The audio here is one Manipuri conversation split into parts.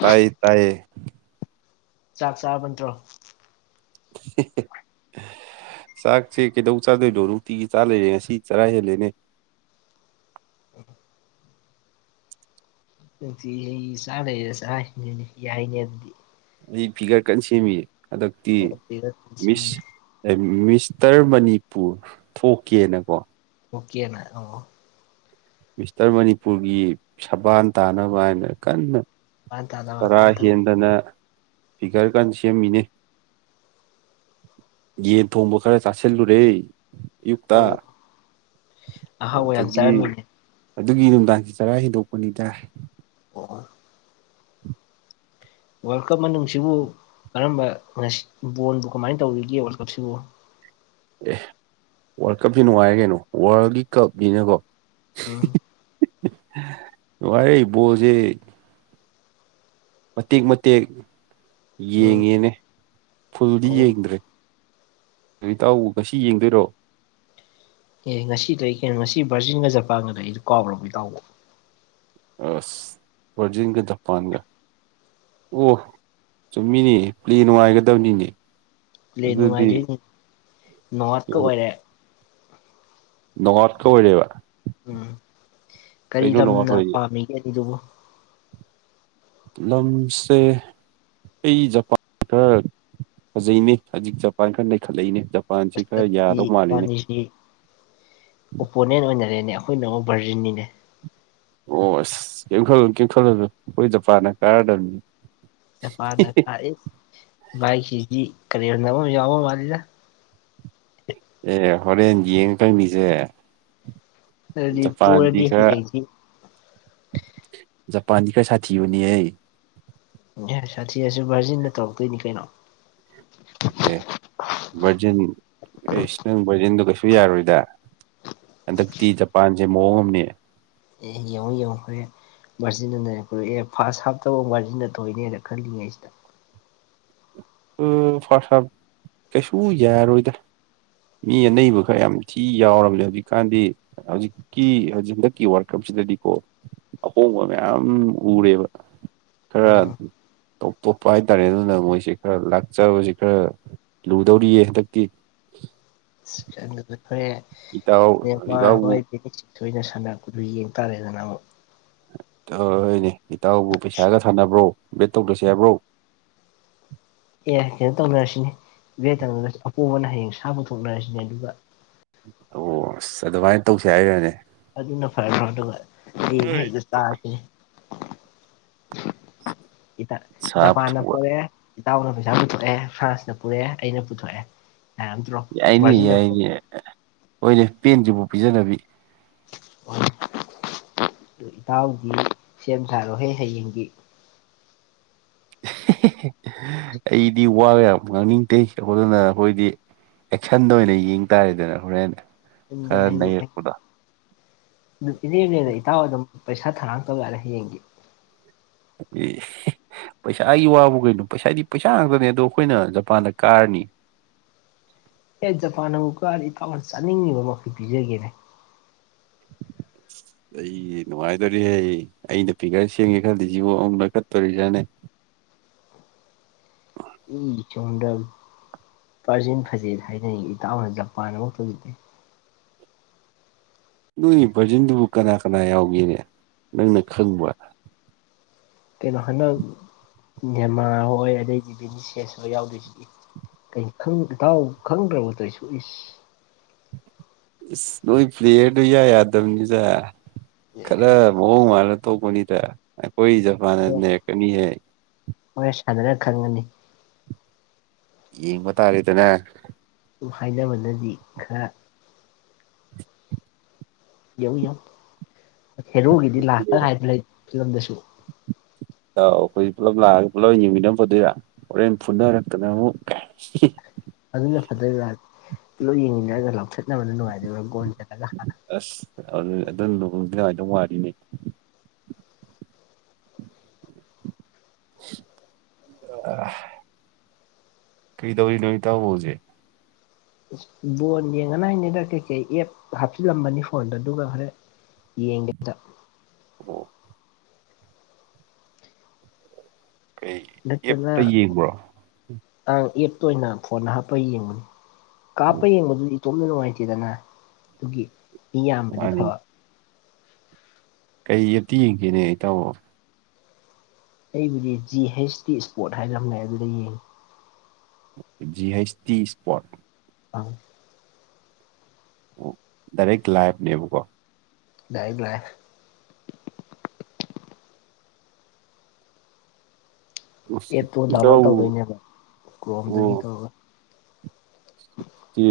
ꯇꯥꯏꯌꯦ ꯇꯥꯏꯌꯦ ꯆꯥꯛ ꯆꯥꯕꯇ꯭ꯔꯣ [unintelligible] ꯆꯥꯛꯁꯦ ꯀꯩꯗꯧ ꯆꯥꯗꯣꯏꯅꯣ ꯅꯨꯡꯇꯤꯒꯤ ꯆꯥ ꯂꯩꯔꯦ ꯉꯁꯤ ꯆꯔꯥ ꯍꯦꯜꯂꯦꯅꯦ [unintelligible] ꯑꯗꯨ ꯑꯩ ꯆꯥꯅꯦ ꯆꯅꯦꯅꯦ ꯌꯥꯏꯅꯦ ꯑꯗꯨꯗꯤ ꯑꯩ ꯐꯤꯒꯔ ꯀꯟꯅ ꯁꯦꯝꯃꯤ ꯍꯟꯗꯛꯇꯤ ꯑꯣꯛꯄꯤꯔꯛꯄꯁꯤꯅꯤ ꯃꯤꯁ ꯃꯤꯁ ꯎꯇꯔ ꯃꯅꯤꯄꯨꯔ ꯊꯣꯛꯀꯦꯅꯀꯣ ꯑꯣꯀꯦꯅ ꯑꯉꯣ ꯃꯤꯁꯇꯔ ꯃꯅꯤꯄꯨꯔꯒꯤ ꯁꯕꯥꯟ ꯇꯥꯅꯕ ꯍꯥꯏꯅ ꯀꯟꯅ ꯃꯥꯟ ꯇꯥꯅ ꯆꯔꯥ ꯀꯟ ꯇꯧ ꯍꯦꯟꯗꯅ ꯐꯤꯒꯔ ꯀꯥꯟ ꯁꯦꯝꯃꯤꯅꯤ ꯌꯦ ꯊꯕꯈꯔꯦ ꯆꯁꯤꯦꯜꯂ ꯔꯦ ꯑꯌꯨꯛꯇ ꯑꯣ ꯑꯍꯥꯎꯕ ꯌꯥꯝ ꯑꯗꯨꯗꯒꯤ ꯆꯥꯔꯝꯃꯤꯅꯦ ꯑꯗꯨꯒꯤ ꯅꯨꯡꯗꯥꯡꯁ ꯇꯔꯥ ꯍꯦꯟꯗꯣꯛꯄꯅꯤꯗ ꯀ ꯋꯥꯔꯜ ꯀꯞ ꯃꯅꯨꯡꯅꯨꯡꯁꯤꯕꯨꯨ ꯀꯔꯝꯕ ꯉꯁꯤ ꯕꯣꯜꯕꯨ ꯀꯃꯥꯏꯅ ꯇꯧꯔꯤꯒꯦ ꯋꯥꯔꯜ ꯀꯞꯁꯤꯕꯨ ꯑꯦ ꯋꯥꯔꯜ ꯀꯞꯁꯤ ꯅꯨꯡꯉꯥꯏꯔꯦ ꯀꯩꯅꯣ ꯋꯥꯔꯜꯒꯤ ꯀꯞꯅꯤꯅꯀꯣ ꯎꯝ ꯋꯥꯔ ꯣꯁꯦ ꯃꯇꯦꯛ ꯃꯇꯦꯛ ꯎꯝ ꯌꯦꯡꯉꯦꯅꯦ ꯐꯨꯜꯗꯤ ꯑꯣ ꯌꯦꯡꯗ꯭ꯔꯦ ꯑꯗꯨ ꯏꯇꯥꯎ ꯉꯁꯤ ꯌꯦꯡꯗꯣꯏꯔꯣ ꯑꯦ ꯉꯁꯤꯗ ꯑꯩ ꯀꯩꯅꯣ ꯉꯁꯤ ꯕ꯭ꯔꯖꯤꯟꯒ ꯖꯄꯥꯟꯒꯗ ꯑꯩꯗꯣ ꯀꯥꯎꯔꯕꯕ ꯏꯇꯥꯎꯕ ꯑ ꯕꯔꯖꯤꯟꯒ ꯖꯄꯥꯟꯒ ꯑꯣ ꯆꯨꯝꯃꯤꯅꯦ ꯄꯂꯦ ꯅꯨꯡꯉꯥꯏꯒꯗꯕꯅꯤꯅꯦ ꯂ ꯑꯗꯨꯗꯤ ꯅꯨꯡꯉꯥꯗꯨꯏꯅꯤ ꯅꯣꯔꯠꯀ ꯑꯣꯏꯔꯦ ꯅꯣꯔꯠꯀ ꯑꯣꯏꯔꯦꯕ ꯎꯝ ꯀꯔꯤ ꯀꯩꯅꯣ ꯅꯣꯡꯑꯥꯎꯠ ꯂꯝꯅ ꯑꯣꯏꯔꯤꯁꯦ ꯄꯥꯝꯃꯤꯒꯦꯅꯦ ꯗꯨꯕꯨꯣ ꯂꯝꯁꯦ ꯑꯩ ꯖꯄꯥꯟ ꯈꯔ ꯐꯖꯩꯅꯦ ꯍꯧꯖꯤꯛ ꯖꯄꯥꯟ ꯈꯔ ꯂꯩꯈꯠꯂꯛꯏꯅꯦꯖ ꯑꯁ ꯑꯗꯨꯗꯤ ꯏꯕꯥꯅꯤꯁꯤ ꯑꯣꯄꯣꯅꯦꯟ ꯑꯣꯏꯅꯔꯦꯅꯦꯕ ꯑꯩꯈꯣꯏꯅ ꯚꯔꯖꯤꯟꯅꯤꯅꯦ ꯑꯣ ꯑꯁ ꯀꯈ ꯀꯦꯝꯈꯠꯂ ꯑꯩꯈꯣꯏ ꯖꯄꯥꯟꯅ ꯀꯥꯔꯗꯕꯅꯤ [unintelligible] ꯀꯔꯗꯕꯕ ꯃꯥꯗ ꯑꯦ ꯍꯣꯔꯦꯟ ꯌꯦꯡꯉꯀꯪ ꯃꯤꯁꯦ ꯗ ꯑꯗꯨꯗꯤ ꯄꯣꯔꯗꯤ ꯐꯥꯟꯒ ꯍꯌꯦꯡꯁꯤ ꯖꯄꯥꯟꯀꯩ ꯁꯥꯊꯤ ꯍꯅꯤ ꯍꯩ ꯑꯦ ꯁꯥꯊꯤꯔꯁꯨ ꯚꯥꯔꯖꯤꯟꯗ ꯇꯧꯔꯛꯇꯣꯏꯅꯤ ꯀꯩꯅꯣ ꯑꯦ ꯚꯔꯖꯤꯟ ꯑꯦ ꯏꯁ ꯅꯪ ꯚꯔꯖꯤꯟꯗꯣ ꯀꯩꯁꯨ ꯌꯥꯔꯣꯏꯗ ꯍꯟꯗꯛꯇꯤ ꯖꯄꯥꯟꯁꯦ ꯃꯑꯣꯡ ꯑꯃꯅꯦ ꯑꯦ ꯌꯦꯡꯧ ꯌꯧꯈ꯭ꯔꯦ ꯃꯥꯔꯖꯤꯟꯟꯅꯅꯦ ꯑꯦ ꯐꯥꯔꯁ ꯍꯥꯞꯇꯐꯥꯎ ꯃꯥꯔꯖꯤꯟꯟꯅ ꯊꯣꯛꯏꯅꯦꯅ ꯈꯜꯂꯤꯉꯩꯁꯤꯗ ꯑ ꯐꯁ ꯀꯩꯁꯨ ꯌꯥꯏꯔꯣꯏꯗ ꯃꯤ ꯑꯅꯩꯕ ꯈꯔ ꯌꯥꯝ ꯊꯤ ꯌꯥꯎꯔꯕꯅꯦ ꯍꯧꯖꯤꯛꯀꯥꯟꯗꯤ ꯍꯧꯖꯤꯛꯀꯤꯖꯤꯛ ꯍꯟꯗꯛꯀꯤ ꯋꯥꯔꯀꯞ ꯁꯤꯗꯗꯤꯀꯣ ꯑꯍꯣꯡꯕ ꯃꯌꯥꯝ ꯎꯔꯦꯕ ꯈꯔ ꯎꯝ ꯇꯣꯞ ꯇꯣꯞꯄ ꯍꯥꯏꯇꯥꯔꯦ ꯑꯗꯨꯅ ꯃꯣꯏꯁꯦ ꯈꯔ ꯂꯥꯛꯆꯕꯁꯤ ꯈꯔ ꯂꯨꯗꯧꯔꯤꯌꯦ ꯍꯟꯗꯛꯇꯤ ꯍꯣꯔꯦ ꯏꯇꯥꯎ ꯃꯦꯟꯃꯥꯔ ꯏꯇꯥꯎꯕꯨ ꯍꯣꯏ ꯚꯦꯅ ꯁꯥꯟꯅꯔꯛꯄꯗꯨ ꯌꯦꯡ ꯇꯥꯔꯦꯗꯅ ꯑꯃꯨꯛ ꯇꯧꯣꯏꯅꯦ ꯏꯇꯥꯎꯕꯨ ꯄꯩꯁꯥꯒ ꯊꯥꯟꯅꯕ꯭ꯔꯣ ꯕꯦꯠ ꯇꯧꯗ꯭ꯔꯁꯦ ꯍꯥꯏꯕ꯭ꯔꯣ ꯑꯦ ꯀꯩꯅꯣ ꯇꯧꯅꯔꯁꯤꯅꯦ ꯚꯦ ꯇꯧꯅꯒꯁꯨ ꯑꯄꯣꯝꯕꯅ ꯍꯌꯦꯡ ꯁꯥ ꯄꯨꯊꯣꯛꯅꯔꯁꯤꯅꯦ ꯑꯗꯨꯒ ꯑꯣ ꯑꯁ ꯑꯗꯨꯃꯥꯏꯅ ꯇꯧꯁ ꯍꯥꯏꯔꯅꯦ ꯑꯗꯨꯅ ꯐꯔ ꯐ꯭ꯔꯣ ꯑꯗꯨꯒ ꯃꯤꯅ ꯍꯦꯛꯇ ꯆꯥꯁꯤꯅꯦ ꯏ ꯁꯥ ꯖꯄꯥꯟꯅ ꯄꯨꯊꯣꯛꯄ ꯄꯔꯦ ꯏꯇꯥꯎꯅ ꯄꯩꯁꯥ ꯄꯨꯊꯣꯛꯑꯦ ꯐ꯭ꯔꯥꯟꯁꯅ ꯄꯨꯔꯛꯑꯦ ꯑꯩꯅ ꯄꯨꯊꯣꯛꯑꯦ ꯌꯥꯔꯝꯗ꯭ꯔꯣ ꯌꯥꯏꯅꯤ ꯚꯔꯖꯤꯟꯅ ꯄꯨꯔꯛꯑꯦ ꯌꯥꯏꯅꯤ ꯑꯣꯏꯅꯦꯦ ꯄꯦꯟꯁꯤꯕꯨꯥꯎ ꯄꯤꯖꯅꯕꯤ ꯑꯣꯏ ꯏꯇꯥꯎꯗꯤ ꯁꯦꯝ ꯁꯥꯔꯣꯍꯦ ꯍꯌꯦꯡꯒꯤ ꯑꯩꯗꯤ ꯋꯥꯕ ꯌꯥꯝ ꯉꯥꯡꯅꯤꯡꯗꯦ ꯑꯗꯨꯗꯅ ꯑꯩꯈꯣꯏꯗꯤ ꯑꯦꯛꯁꯟꯗ ꯑꯣꯏꯅ ꯌꯦꯡ ꯇꯥꯔꯦꯗꯅ ꯍꯣꯔꯦꯟ ꯌꯨꯝꯗ ꯈꯔ ꯅꯔꯛꯄꯗꯣ ꯑꯗꯨ ꯏꯔꯦꯝꯅꯦꯦꯟꯅ ꯏꯇꯥꯎ ꯑꯗꯨꯝ ꯄꯩꯁꯥ ꯊꯔꯥꯡ ꯇꯧꯔꯛꯂꯦ ꯍꯌꯦꯡꯒꯤ ꯎ ꯄꯩꯁꯥꯒꯤ ꯋꯥꯕꯨ ꯀꯩꯅꯣ ꯄꯩꯁꯥꯗꯤ ꯄꯩꯁꯥ ꯉꯥꯛꯇꯅꯦ ꯑꯗꯣ ꯑꯩꯈꯣꯏꯅ ꯖꯄꯥꯟꯗ ꯀꯥꯔꯅꯤ [inaudible] ꯑꯦ ꯖꯄꯥꯟꯅ ꯑꯃꯨꯛꯀꯥꯗꯤ ꯏꯇꯥꯎꯅ ꯆꯥꯅꯤꯡꯉꯤꯕ ꯃꯈꯩ ꯄꯤꯖꯒꯦꯅꯦ [inaudible] ꯑꯩ ꯅꯨꯡꯉꯥꯏꯗꯣꯔꯤꯍꯦ ꯑꯩꯅ ꯄꯤꯒꯔ ꯁꯦꯡꯒꯦ ꯈꯜꯗꯤꯁꯤꯉ ꯑꯃꯨꯛ ꯂ ꯀꯠꯇꯣꯔꯤꯁꯤꯥꯅꯦ [inaudible] ꯎ ꯏ ꯆꯣꯗ ꯄꯥꯔꯖꯤꯟ ꯐꯖꯦꯠ ꯍꯥꯏꯅꯅꯤꯡ ꯏꯇꯥꯎꯅ ꯖꯄꯥꯟ ꯑꯃ ꯇꯧꯖꯗꯦ ꯅꯣꯏꯒꯤ ꯚꯔꯖꯟꯗꯨꯕꯨ ꯀꯅꯥ ꯀꯅꯥ ꯌꯥꯎꯒꯦꯅꯦ ꯅꯪꯅ ꯈꯪꯕ ꯀꯩꯅꯣ ꯍꯟꯗꯛ ꯅꯦꯃꯥ ꯍꯣꯏ ꯑꯗꯩꯗꯤ ꯕꯤꯅꯤ ꯁꯦꯁ ꯍ ꯌꯥꯎꯗꯣꯏꯁꯤꯗꯤ ꯏꯇꯥꯎ ꯈꯪꯗ꯭ꯔꯕꯗꯨ ꯑꯩꯁꯨ ꯏꯁ [inaudible] ꯅ ꯄ꯭ꯂꯦꯠ ꯌꯥ ꯌꯥꯗꯕꯅꯤꯁ ꯑꯦ ꯈꯔ ꯃꯎ ꯃꯥꯔ ꯊꯣꯛꯕꯨꯅꯤ ꯇ ꯀꯣꯏꯖꯐꯅꯦ ꯀꯅꯤ ꯍꯥꯏ ꯍꯔ ꯁꯥꯟꯅꯅ ꯈꯪꯒꯅꯤ ꯌꯦꯡꯕ ꯇꯥꯔꯦꯗꯅꯦ ꯍꯥꯏꯅꯕꯗꯗꯤ ꯈꯔ ꯌꯦꯧ ꯌꯥꯧ ꯍꯦꯔꯣꯒꯤꯗꯤ ꯂꯥꯁꯇ ꯍꯥꯏꯕ ꯂꯩ ꯐꯤꯂꯝꯗꯁꯨ ꯇ ꯑꯩꯈꯣꯏ ꯄꯨꯂꯞ ꯂꯥꯛꯑꯒ ꯄꯨꯂꯞ ꯌꯦꯡꯃꯤꯟꯅ ꯐꯗꯣꯏꯔ ꯍꯣꯔꯦꯟ ꯐꯨꯅꯔꯛꯇꯅ ꯑꯃꯨꯛ ꯑꯗꯨꯅ ꯐꯠꯇꯕꯤ ꯀꯤꯂꯣ ꯌꯦꯡꯅꯤꯡꯗꯔꯒ ꯂꯧꯊꯠꯅꯕꯅ ꯅꯨꯡꯉꯥꯏꯗꯣꯏꯔꯥ ꯒꯣꯟ ꯆ ꯑꯁ ꯑꯗꯨ ꯑꯗꯨ ꯂꯨꯗꯤ ꯀꯥꯏꯗꯧ ꯋꯥꯔꯤꯅꯦ ꯑ ꯀꯩꯗꯧꯔꯤ ꯅꯃꯤ ꯇꯕꯖꯦ ꯕꯣꯟ ꯌꯦꯡꯒꯅꯤ ꯍꯥꯏꯅꯤꯗ ꯀꯩꯀꯩ ꯑꯦꯞ ꯍꯥꯞꯆꯤꯜꯂꯝꯕꯅꯤ ꯐꯣꯟꯗ ꯑꯗꯨꯒ ꯈꯔ ꯌꯦꯡꯗ ꯑꯣ ꯀꯩ ꯏ ꯆꯅ ꯑꯦꯞꯇ ꯌꯦꯡꯕ꯭ꯔꯣ ꯑꯥꯡ ꯑꯦꯞꯇ ꯑꯣꯏꯅ ꯐꯣꯟꯗ ꯍꯥꯞꯄ ꯌꯦꯡꯕꯅꯤ ꯀꯥꯞꯄ ꯑꯣ ꯌꯦꯡꯕꯗꯨꯗꯤ ꯇꯣꯝꯅ ꯅꯨꯡꯉꯥꯏꯇꯦꯗꯅ ꯑꯗꯨꯒꯤ ꯃꯤ ꯌꯥꯝꯕꯗꯤ ꯃꯥꯅꯤ ꯐꯕ ꯀꯩ ꯑꯞꯇꯤ ꯌꯦꯡꯁꯤꯅꯦ ꯑꯩ ꯇꯧꯣ ꯑꯩꯕꯨꯗꯤ ꯖꯤ ꯍꯩꯁ ꯇꯗꯤ ꯏꯁꯄꯣꯔꯠ ꯍꯥꯏꯔꯃꯦ ꯑꯗꯨꯗ ꯌꯦꯡꯉꯤ ꯖꯤ ꯍꯩꯁ ꯇꯤ ꯏꯁꯄꯠ ꯑꯥ ꯗꯔ ꯂꯥꯏꯐꯅꯦꯕꯀꯣ ꯂꯩꯏꯕ꯭ꯔꯦ ꯑꯦꯞꯇꯣ ꯗꯥꯎꯟꯂꯣꯗ ꯏꯇꯥꯎ ꯇꯧꯗꯣꯏꯅꯦꯕ ꯑꯣ ꯀ꯭ꯔꯣꯝꯗꯒꯤ ꯇꯧꯔꯒ ꯁꯤ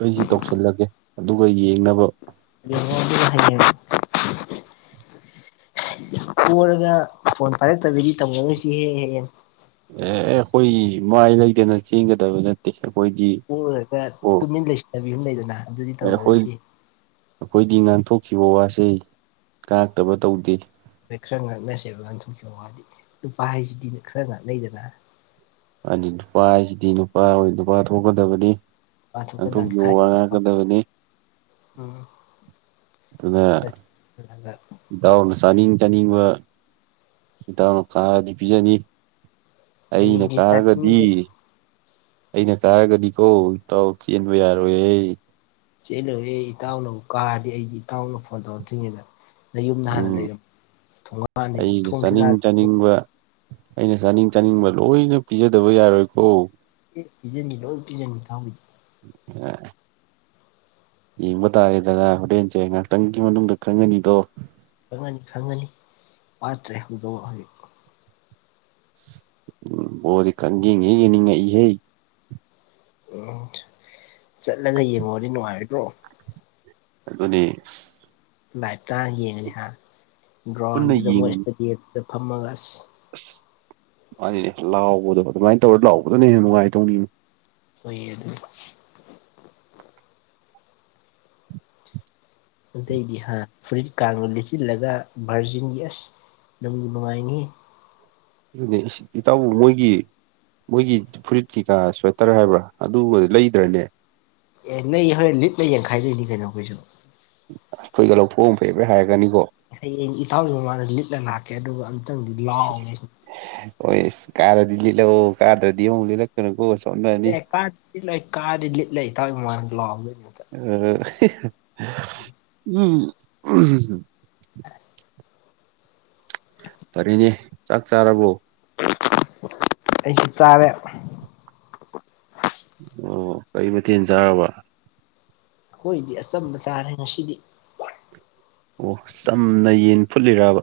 ꯑꯩꯁꯤ ꯇꯧꯁꯜꯂꯒꯦ ꯑꯗꯨꯒ ꯌꯦꯡꯅꯕ ꯌꯉ [unintelligible] [inaudible] ꯀꯔꯒ ꯐꯣꯟ ꯐꯔꯦꯛꯇꯕꯤꯗꯤ ꯇꯝꯒꯅꯣꯏꯁꯤ ꯍꯦꯛ ꯍꯦꯛ ꯍꯦꯡ ꯑꯦ ꯑꯩꯈꯣꯏ ꯃꯥꯏ ꯂꯩꯗꯅ ꯆꯦꯟꯒꯗꯕ ꯅꯠꯇꯦ ꯑꯩꯈꯣꯏꯗꯤ ꯍ ꯑꯣ ꯇꯨ ꯃꯤꯟ ꯂꯩ ꯏ ꯍ ꯂꯩꯗꯅ ꯑꯗꯨꯗꯤ ꯑꯩꯈꯣꯏ ꯇꯧꯅꯔꯁꯤ ꯑꯩꯈꯣꯏꯗꯤ ꯉꯥꯟꯊꯣꯛ ꯎꯈꯤꯕ ꯋꯥꯁꯦ ꯉꯥꯛꯇꯕ ꯇꯧꯗꯦ ꯑꯩꯏ ꯈꯔ ꯉꯥꯛꯅꯁꯦꯕ ꯂꯪꯊꯣꯛꯈꯤꯕ ꯋꯥꯗꯤ ꯅꯨꯨꯄꯥ ꯍꯥꯏꯁꯤꯗꯤꯅꯦ ꯈꯔ ꯉꯥꯛꯅꯩꯗꯅ ꯍꯥꯏꯗꯤ ꯅꯨꯄꯥ ꯍꯥꯏꯁꯤꯗꯤ ꯅꯨꯄꯥ ꯑꯣꯏ ꯅꯨꯄꯥ ꯊꯣꯛꯀꯗꯕꯅꯤ ꯅꯨꯄꯥ ꯊꯣꯛꯀꯗꯥ ꯉꯥꯡꯊꯣꯛꯄꯤꯌꯣ ꯍꯥꯏ ꯉꯥꯡꯉꯛꯀꯗꯕꯅꯤ ꯎꯝ ꯑꯗꯨ ꯗꯥꯎ ꯆꯥꯅꯤꯡ ꯆꯥꯅꯤꯡꯕ ꯏꯗꯅ ꯀꯥ ꯗꯤꯄꯤꯖꯅꯤ ꯑꯩꯅ ꯍꯌꯦꯡꯒꯤ ꯀꯥꯔꯒꯗꯤ ꯆꯠꯅꯤꯡꯕ ꯑꯩꯅ ꯀꯥꯔꯒꯗꯤꯀꯣ ꯏꯇꯥꯎ ꯆꯦꯟꯕ ꯌꯥꯔꯣꯏꯍꯦ ꯆꯦꯜꯂꯨ ꯑꯦ ꯏꯇꯥꯎꯅꯕꯨ ꯀꯥꯔꯗꯤ ꯑꯩꯗꯤ ꯏꯇꯥꯎꯅ ꯐꯣꯟ ꯇꯧꯔꯛꯇ꯭ꯔꯤꯉꯩꯗ ꯅ ꯌꯨꯝꯗ ꯍꯥꯟꯅ ꯎꯝ ꯂꯩꯔꯝ ꯊꯣꯡꯉꯅꯤ ꯑꯩꯅ ꯊꯣꯡꯁꯤꯂ ꯆꯥꯅꯤꯡ ꯆꯥꯅꯤꯡꯕ ꯑꯩꯅ ꯆꯥꯅꯤꯡ ꯆꯥꯅꯤꯡꯕ ꯂꯣꯏꯅ ꯄꯤꯖꯗꯕ ꯌꯥꯔꯣꯏꯀꯣ [unintelligible] [unintelligible] ꯌꯦꯡꯕ ꯇꯥꯔꯦꯗꯅ ꯍꯣꯔꯦꯟꯁꯦ ꯉꯥꯏꯍꯥꯛꯇꯪꯒꯤ ꯃꯅꯨꯡꯗ ꯈꯪꯉꯅꯤꯗꯣ ꯈꯪꯉꯅꯤ ꯈꯪꯉꯅꯤ ꯄꯠꯇ꯭ꯔꯦ ꯍꯧꯗ ꯍꯧ ꯎꯝ ꯑꯣꯗꯤ ꯈꯪꯒꯒꯤꯅꯤꯉꯍꯦ ꯎꯝ ꯆꯠꯂꯒ ꯌꯦꯡꯉꯨꯔꯗꯤ ꯅꯨꯡꯉꯥꯏꯔꯤꯕ꯭ꯔꯣ ꯑꯗꯨ ꯑꯗꯨꯅꯤ ꯂꯥꯏꯞꯇ ꯌꯦꯡꯉꯅꯤ ꯍꯥ ꯄꯨꯟꯅ ꯒ꯭ꯔꯥꯎꯟꯗꯨꯗ ꯑꯃꯣꯏ ꯌꯦꯡ ꯏꯁꯇꯗꯤꯌꯝꯗ ꯐꯝꯃꯒ ꯑꯁ ꯑꯁ ꯃꯥꯅꯤꯅꯦ ꯂꯥꯎꯕꯗꯣ ꯑꯗꯨꯃꯥꯏꯅ ꯇꯧꯔ ꯂꯥꯎꯕꯗꯅ ꯍꯦꯟꯅ ꯅꯨꯡꯉꯥꯏꯇꯧꯅꯤꯅ ꯑꯣꯏ ꯑꯗꯨ ꯑꯇꯩꯗꯤ ꯍꯥ ꯐꯨꯔꯤꯠꯀꯒ ꯂꯤꯠꯆꯤꯜꯂꯒ ꯚꯥꯔꯖꯤꯟꯒꯤ ꯑꯁ ꯅꯪꯗꯤ ꯅꯨꯡꯉꯥꯏ ꯑꯗꯨ ꯏꯇꯥꯎꯕꯨ ꯃꯣꯏꯒꯤ ꯃꯣꯏꯒꯤ ꯐꯨꯔꯤꯠ ꯀꯩꯀꯥ ꯁ꯭ꯋꯦꯇꯔ ꯍꯥꯏꯕ꯭ꯔꯥ ꯑꯗꯨꯕꯨꯗꯤ ꯂꯩꯗ꯭ꯔꯅꯦ ꯑꯦ ꯅꯣꯏ ꯍꯣꯔꯦꯟ ꯂꯤꯠꯅ ꯌꯦꯡꯈꯥꯏꯗꯣꯏꯅꯤ ꯀꯩꯅꯣ ꯑꯩꯈꯣꯏꯁꯨ ꯑꯩꯈꯣꯏꯒ ꯂꯧꯐꯨ ꯐꯩꯕꯩ ꯍꯥꯏꯔꯒꯅꯤꯀꯣ ꯍꯌꯦꯡ ꯏꯇꯥꯎꯁꯤ ꯃꯃꯥꯡꯗ ꯂꯤꯠꯂ ꯂꯥꯛꯀꯦ ꯑꯗꯨꯒ ꯑꯃꯨꯇꯪꯗꯤ ꯂꯥꯎꯒꯦ ꯑꯣ ꯀꯥꯔꯗꯤ ꯂꯤꯂ ꯀꯥꯗ꯭ꯔꯗꯤ ꯂꯅ ꯀꯣ [unintelligible] [unintelligible] ꯎꯝ ꯎꯝ ꯐꯔꯤꯅꯦ ꯆꯥꯛ ꯆꯥꯔꯕꯣ ꯑꯩꯁꯨ ꯆꯥꯔꯦꯕ ꯑꯣ ꯀꯩ ꯃꯊꯦꯜ ꯆꯥꯔꯕ ꯍꯈꯣꯏꯗꯤ ꯑꯆꯝꯕ ꯆꯥꯔꯦ ꯉꯁꯤꯗꯤ ꯑꯣ ꯆꯝꯅ ꯌꯦꯟ ꯐꯨꯠꯂꯤꯔꯕ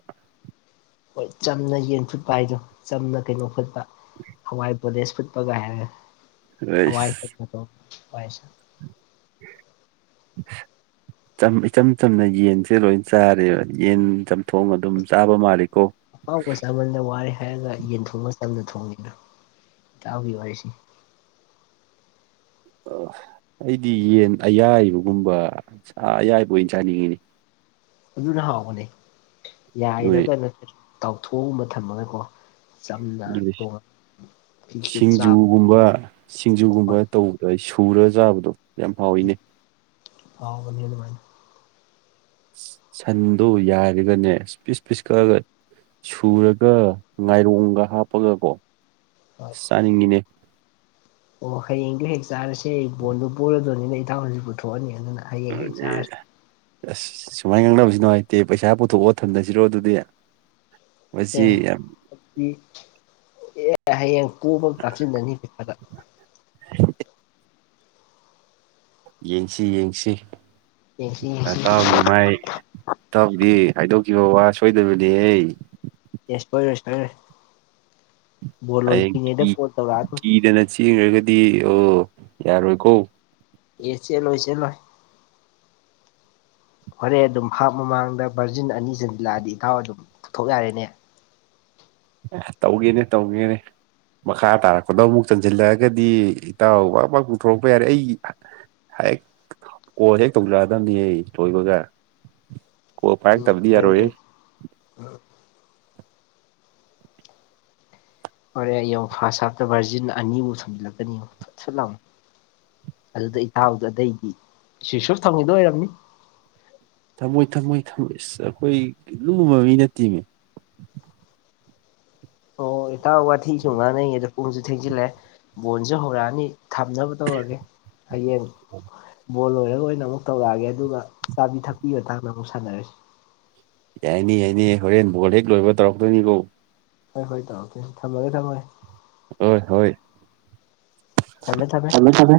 ꯍꯣꯏ ꯆꯝꯅ ꯌꯦꯟ ꯐꯨꯠꯄ ꯍꯥꯏꯗꯣ ꯆꯝꯅ ꯀꯩꯅꯣ ꯐꯨꯠꯄ ꯍꯋꯥꯏ ꯗꯦꯁ ꯐꯨꯠꯄꯒ ꯍꯥꯏ ꯍꯋꯥꯏ ꯆ ꯑꯩꯁ ꯍꯋꯥ [unintelligible] ꯏꯆꯝ ꯆꯝꯅ ꯌꯦꯟꯁꯦ ꯂꯣꯏ ꯆꯥꯔꯦꯕ ꯌꯦꯟ ꯆꯝꯊꯣꯡ ꯑꯗꯨꯝ ꯆꯥꯕ ꯃꯥꯜꯂꯤꯀꯣ ꯑꯥꯎ ꯀꯣꯏ ꯁꯃꯟꯗ ꯋꯥꯔꯦ ꯍꯥꯏꯔꯒ ꯌꯦꯟ ꯊꯣꯡꯕ ꯃꯇꯝꯗ ꯊꯣꯡꯉꯦꯅ ꯏꯇꯥꯎꯒꯤ ꯋꯥꯔꯤꯁꯦ ꯑ ꯑꯩꯗꯤ ꯌꯦꯟ ꯑꯌꯥꯏꯕꯒꯨꯝꯕ ꯑꯌꯥꯏꯕ ꯑꯣꯏꯅ ꯆꯥꯅꯤꯡꯉꯤꯅꯤ [unintelligible] ꯑꯗꯨꯅ ꯍꯥꯎꯒꯅꯤ ꯅꯣꯏ ꯌꯥꯏꯔꯒ ꯅ ꯇꯥꯎꯊꯣꯛꯑꯒꯨꯝꯕ ꯊꯝꯃꯒꯀꯣ ꯆꯝꯅ ꯑꯗꯨꯗꯤ ꯊꯣꯡꯉ ꯐꯤꯒꯤ ꯆꯥꯕ ꯁꯤꯡꯖꯨꯒꯨꯝꯕ ꯁꯤꯡꯖꯨꯒꯨꯝꯕ ꯍꯣꯏ ꯇꯧꯕꯗ ꯑꯩ ꯄꯨꯔꯒ ꯆꯥꯕꯗꯣ ꯌꯥꯝ ꯍꯥꯎꯋꯤꯅꯦ ꯑꯥꯎ ꯅꯤ ꯃꯥꯏꯅ ꯁꯟꯗꯣ ꯌꯥꯔꯒꯅꯦ ꯄꯤꯁ ꯄꯤꯁ ꯀꯛꯑꯒ ꯁꯨꯔꯒ ꯉꯥꯏꯔꯣꯡꯒ ꯍꯥꯞꯄꯒꯀꯣ ꯑ ꯍꯣꯏ ꯆꯥꯅꯤꯡꯉꯤꯅꯦ ꯑꯣ ꯍꯌꯦꯡꯗꯨꯣ ꯍꯦꯛ ꯆꯥꯔꯁꯦ ꯑꯩ ꯕꯣꯟꯗꯨ ꯄꯨꯔꯗꯣꯏꯅꯤꯅ ꯏ ꯊꯥꯎ ꯍꯧꯖꯤꯛ ꯄꯨꯊꯣꯛꯑꯅꯤ ꯑꯗꯨꯅꯥ ꯍꯌ‌ꯦꯡ ꯆꯥꯔꯁ ꯑꯥꯁ ꯁꯨꯃꯥꯏꯅ ꯉꯥꯡꯅꯕꯁꯤꯅꯣ ꯍꯥꯏꯇꯦ ꯄꯩꯁꯥ ꯄꯨꯊꯣꯛꯑꯣ ꯊꯝꯊꯁꯤꯔꯣ ꯑꯗꯨꯗꯤ ꯑꯦ ꯃꯁꯤ ꯌꯥꯝ [unintelligible] ꯑꯦ ꯍꯌꯦꯡ ꯀ‌ꯦꯕ ꯀꯥꯞꯁꯤꯟꯗꯅꯤꯗ ꯌꯦꯡꯁꯤ ꯌꯦꯡꯁꯤ ꯌꯦꯡꯁꯤ ꯌꯦꯡꯁꯤꯇꯥꯎꯒꯤ ꯃꯥꯏ ꯏꯇꯥꯎꯗꯤ ꯍꯥꯏꯗꯣꯛꯈꯤꯕ ꯋꯥ ꯁꯣꯏꯗꯕꯅꯦ ꯑꯩ ꯌꯥꯁꯄꯔꯁꯄꯦ ꯍꯌꯦꯡ ꯀꯤ ꯀꯤꯗꯅ ꯆꯦꯡꯈ꯭ꯔꯒꯗꯤ ꯑꯣ ꯌꯥꯔꯣꯏꯀꯣ ꯑꯦꯁꯤ ꯂꯣ ꯆꯁꯤꯅ [inaudible] ꯍꯣꯔꯦꯟ ꯑꯗꯨꯝ ꯍꯥꯞ ꯃꯃꯥꯡꯗ ꯚꯔꯖꯤꯟ ꯑꯅꯤ ꯆꯟꯁꯤꯜꯂꯛꯑꯗꯤ ꯏꯇꯥꯎ ꯑꯗꯨꯝ ꯄꯨꯊꯣꯛ ꯌꯥꯔꯦꯅꯦ ꯇꯧꯒꯦꯅꯦ ꯇꯧꯒꯦꯅꯦ ꯃꯈꯥ ꯇꯥꯔꯛꯄꯗ ꯑꯃꯨꯛ ꯆꯟꯁꯤꯜꯂꯛꯑꯒꯗꯤ ꯏꯇꯥꯎ ꯑꯃ ꯄꯨꯊꯣꯔꯛꯄ ꯌꯥꯔꯦ ꯑꯩ ꯍꯦꯛ ꯀꯣꯜ ꯍꯦꯛ ꯇꯧꯖꯔꯛꯑꯗꯕꯅꯤ ꯑꯩ ꯊꯣꯏꯕꯒ ꯎꯝ ꯎꯝ ꯍꯣꯔꯦ ꯑꯩꯡ ꯐꯥꯔꯁ ꯍꯥꯞꯇ ꯚꯥꯔꯖꯤꯟ ꯑꯅꯤꯕꯨ ꯊꯣꯝꯖꯤꯜꯂꯛꯀꯅꯤꯠ ꯂꯥꯎꯑꯣ ꯑꯗꯨꯗ ꯏꯇꯥꯎꯕꯗꯣ ꯑꯗꯩꯗꯤ ꯁꯤꯁꯨ ꯊꯪꯉꯗꯣ ꯑꯣꯏꯔꯝꯅꯤ ꯊꯝꯃꯣꯏ ꯊꯝꯃꯣꯏ ꯊꯝꯃꯣꯏ ꯑꯁ ꯑꯩꯈꯣꯏ ꯂꯨꯕ ꯃꯤ ꯅꯠꯇꯤꯃꯦ ꯑꯣ ꯏꯇꯥ ꯋꯥꯊꯤꯁꯨ ꯉꯥꯡꯅꯩꯌꯦ ꯑꯗꯣ ꯄꯨꯡꯁꯨ ꯊꯦꯡꯖꯤꯜꯂꯦ ꯕꯣꯟꯁꯨꯦ ꯍꯧꯔꯛꯑꯅꯤ ꯊꯝꯅꯕ ꯇꯧꯔꯒꯦ ꯍꯌꯦꯡ ꯕꯣꯜ ꯂꯣꯏꯔꯒꯥ ꯂꯣꯏ ꯑꯣꯏꯅ ꯑꯃꯨꯛ ꯇꯧꯔꯛꯑꯒꯦ ꯑꯗꯨꯒ ꯆꯥꯕꯤ ꯊꯛꯄꯤꯕ ꯃꯇꯥꯡꯗ ꯑꯃꯨꯛ ꯁꯥꯟꯅꯔꯁꯤ ꯌꯥꯏꯅꯤ ꯌꯥꯏꯅꯤ ꯍꯣꯔꯦꯟ ꯕꯣꯜ ꯍꯦꯛ ꯂꯣꯏꯕ ꯇꯧꯔꯛꯇꯣꯏꯅꯤꯀꯣ ꯍꯣꯏ ꯍꯣꯏ ꯇꯥꯛꯔꯀꯦ ꯊꯝꯃꯒꯦ ꯊꯝꯃꯒꯦ ꯍ‌ꯣꯏ ꯍꯣꯏ ꯊꯝꯃꯦ ꯊꯝꯃꯦ ꯊꯃ‌ꯦ ꯊꯃ‌ꯦ